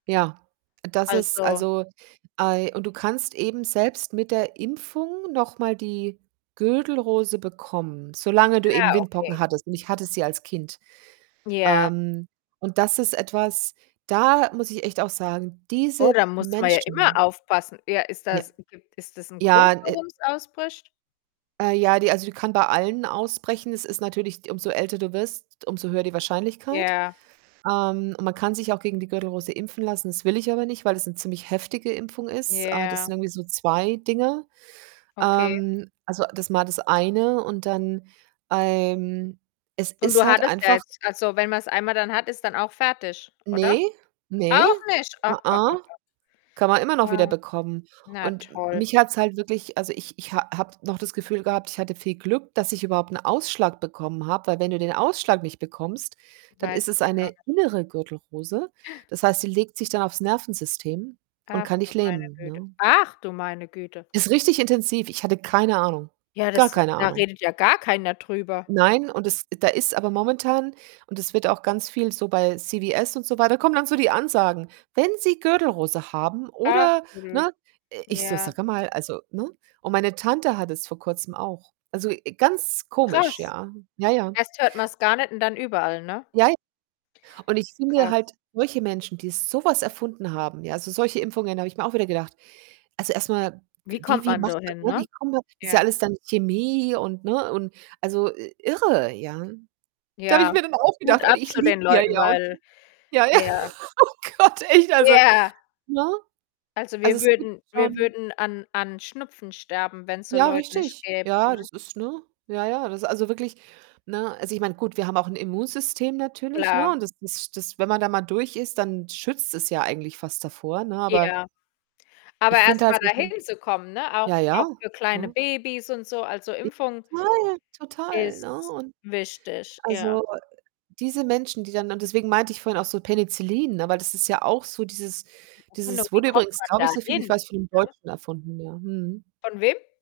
Ja, das ist Also also, ei und du kannst eben selbst mit der Impfung noch mal die Gürtelrose bekommen, solange du eben Ah, Windpocken okay. hattest, und ich hatte sie als Kind. Ja. Ähm, und das ist etwas, da muss ich echt auch sagen, Oh, diese da muss ma ja immer Menschen aufpassen? Ja, ist Ja, das [unintelligible] ist das 'n Grund, ja, äh warum's ausbricht? Äh, ja, die also, die kann bei allen ausbrechen. Es ist natürlich umso älter du wirst, umso höher die Wahrscheinlichkeit. Ja. Ähm, man kann sich auch gegen die Gürtelrose impfen lassen. Das will ich aber nicht, weil es 'ne ziemlich heftige Impfung ist. Äh, das Ja. sind irgendwie so 2 Dinger. Okay. Ähm, also, das ist mal das eine, und dann ähm, es Und ist du halt hattest ja einfach jetzt Also, wenn man's einmal dann hat, ist dann auch fertig, oder? Ne, ne, Auch nicht? a Ach, ach, ach, a ach. kann man immer noch Ah. wiederbekommen. Na Und toll. mich hat's halt wirklich also, ich ich ha habe noch das Gefühl gehabt, ich hatte viel Glück, dass ich überhaupt 'n Ausschlag bekommen habe, weil wenn du den Ausschlag nicht bekommst, dann ist Weißt es das gar eine nicht. innere Gürtelrose. Das heißt, die legt sich dann aufs Nervensystem und Ach, kann du dich meine lähmen, Güte. ne? Ach, du meine Güte. Ist richtig intensiv, ich hatte keine Ahnung, Ja, gar das keine da Ahnung. redet ja gar keiner drüber. Nein, und es da ist aber momentan und es wird auch ganz viel so bei CWS und so weiter kommen dann so die Ansagen: „Wenn Sie Gürtelrose haben Ach oder“ blöd, ne? Ich so: ja. „Sage mal, also“ ne? Und meine Tante hatte es vor Kurzem auch. Also, äh, ganz komisch, Krass. ja, ja, ja. Erst hört man's gar nicht und dann überall, ne? Jei Und ich finde Krass. halt solche Menschen, die so was erfunden haben, ja, also, solche Impfungen, da habe ich mir auch wieder gedacht also, erstmal, Wie wie kommt wie man macht dahin, man ne, ne? wie kommt man Ist ja Ja. alles dann Chemie und ne? Und, also, irre, ja? Da habe ich Ja, mir dann auch Hut gedacht und ab ich zu liege den hier Leuten, ja und weil kriege ja, ja. ja. Oh Gott, echt, also, Ja. ne? Also, Also, wir es gibt würden wir schon würden an an Schnupfen sterben, wenn's so Ja, Leute nicht richtig. gäbe, Ja, ne? das ist ne? Ja, ja, das also, wirklich, ne? Also, ich meine, gut, wir haben auch 'n Immunsystem natürlich, ne? Klar. Und das das das, wenn man da mal durch ist, dann schützt es ja eigentlich fast davor, ne? Aber Ja. Aber ich finde halt erstmal solche dahin zu kommen, ne? Ja, Auch auch ja, für kleine ne? Babys und so, also, [unintelligible] Impfung Total, total, ne? ist Und, wichtig, ja. also, diese Menschen, die dann und deswegen meinte ich vorhin auch so Penicillin, ne? Weil das ist ja auch so dieses dieses [unintelligible] Wie wurde kommt übrigens, man glaube ich, da so viel ich hin, weiß, von 'nem ne? Deutschen erfunden, ja. Mhm. Von wem?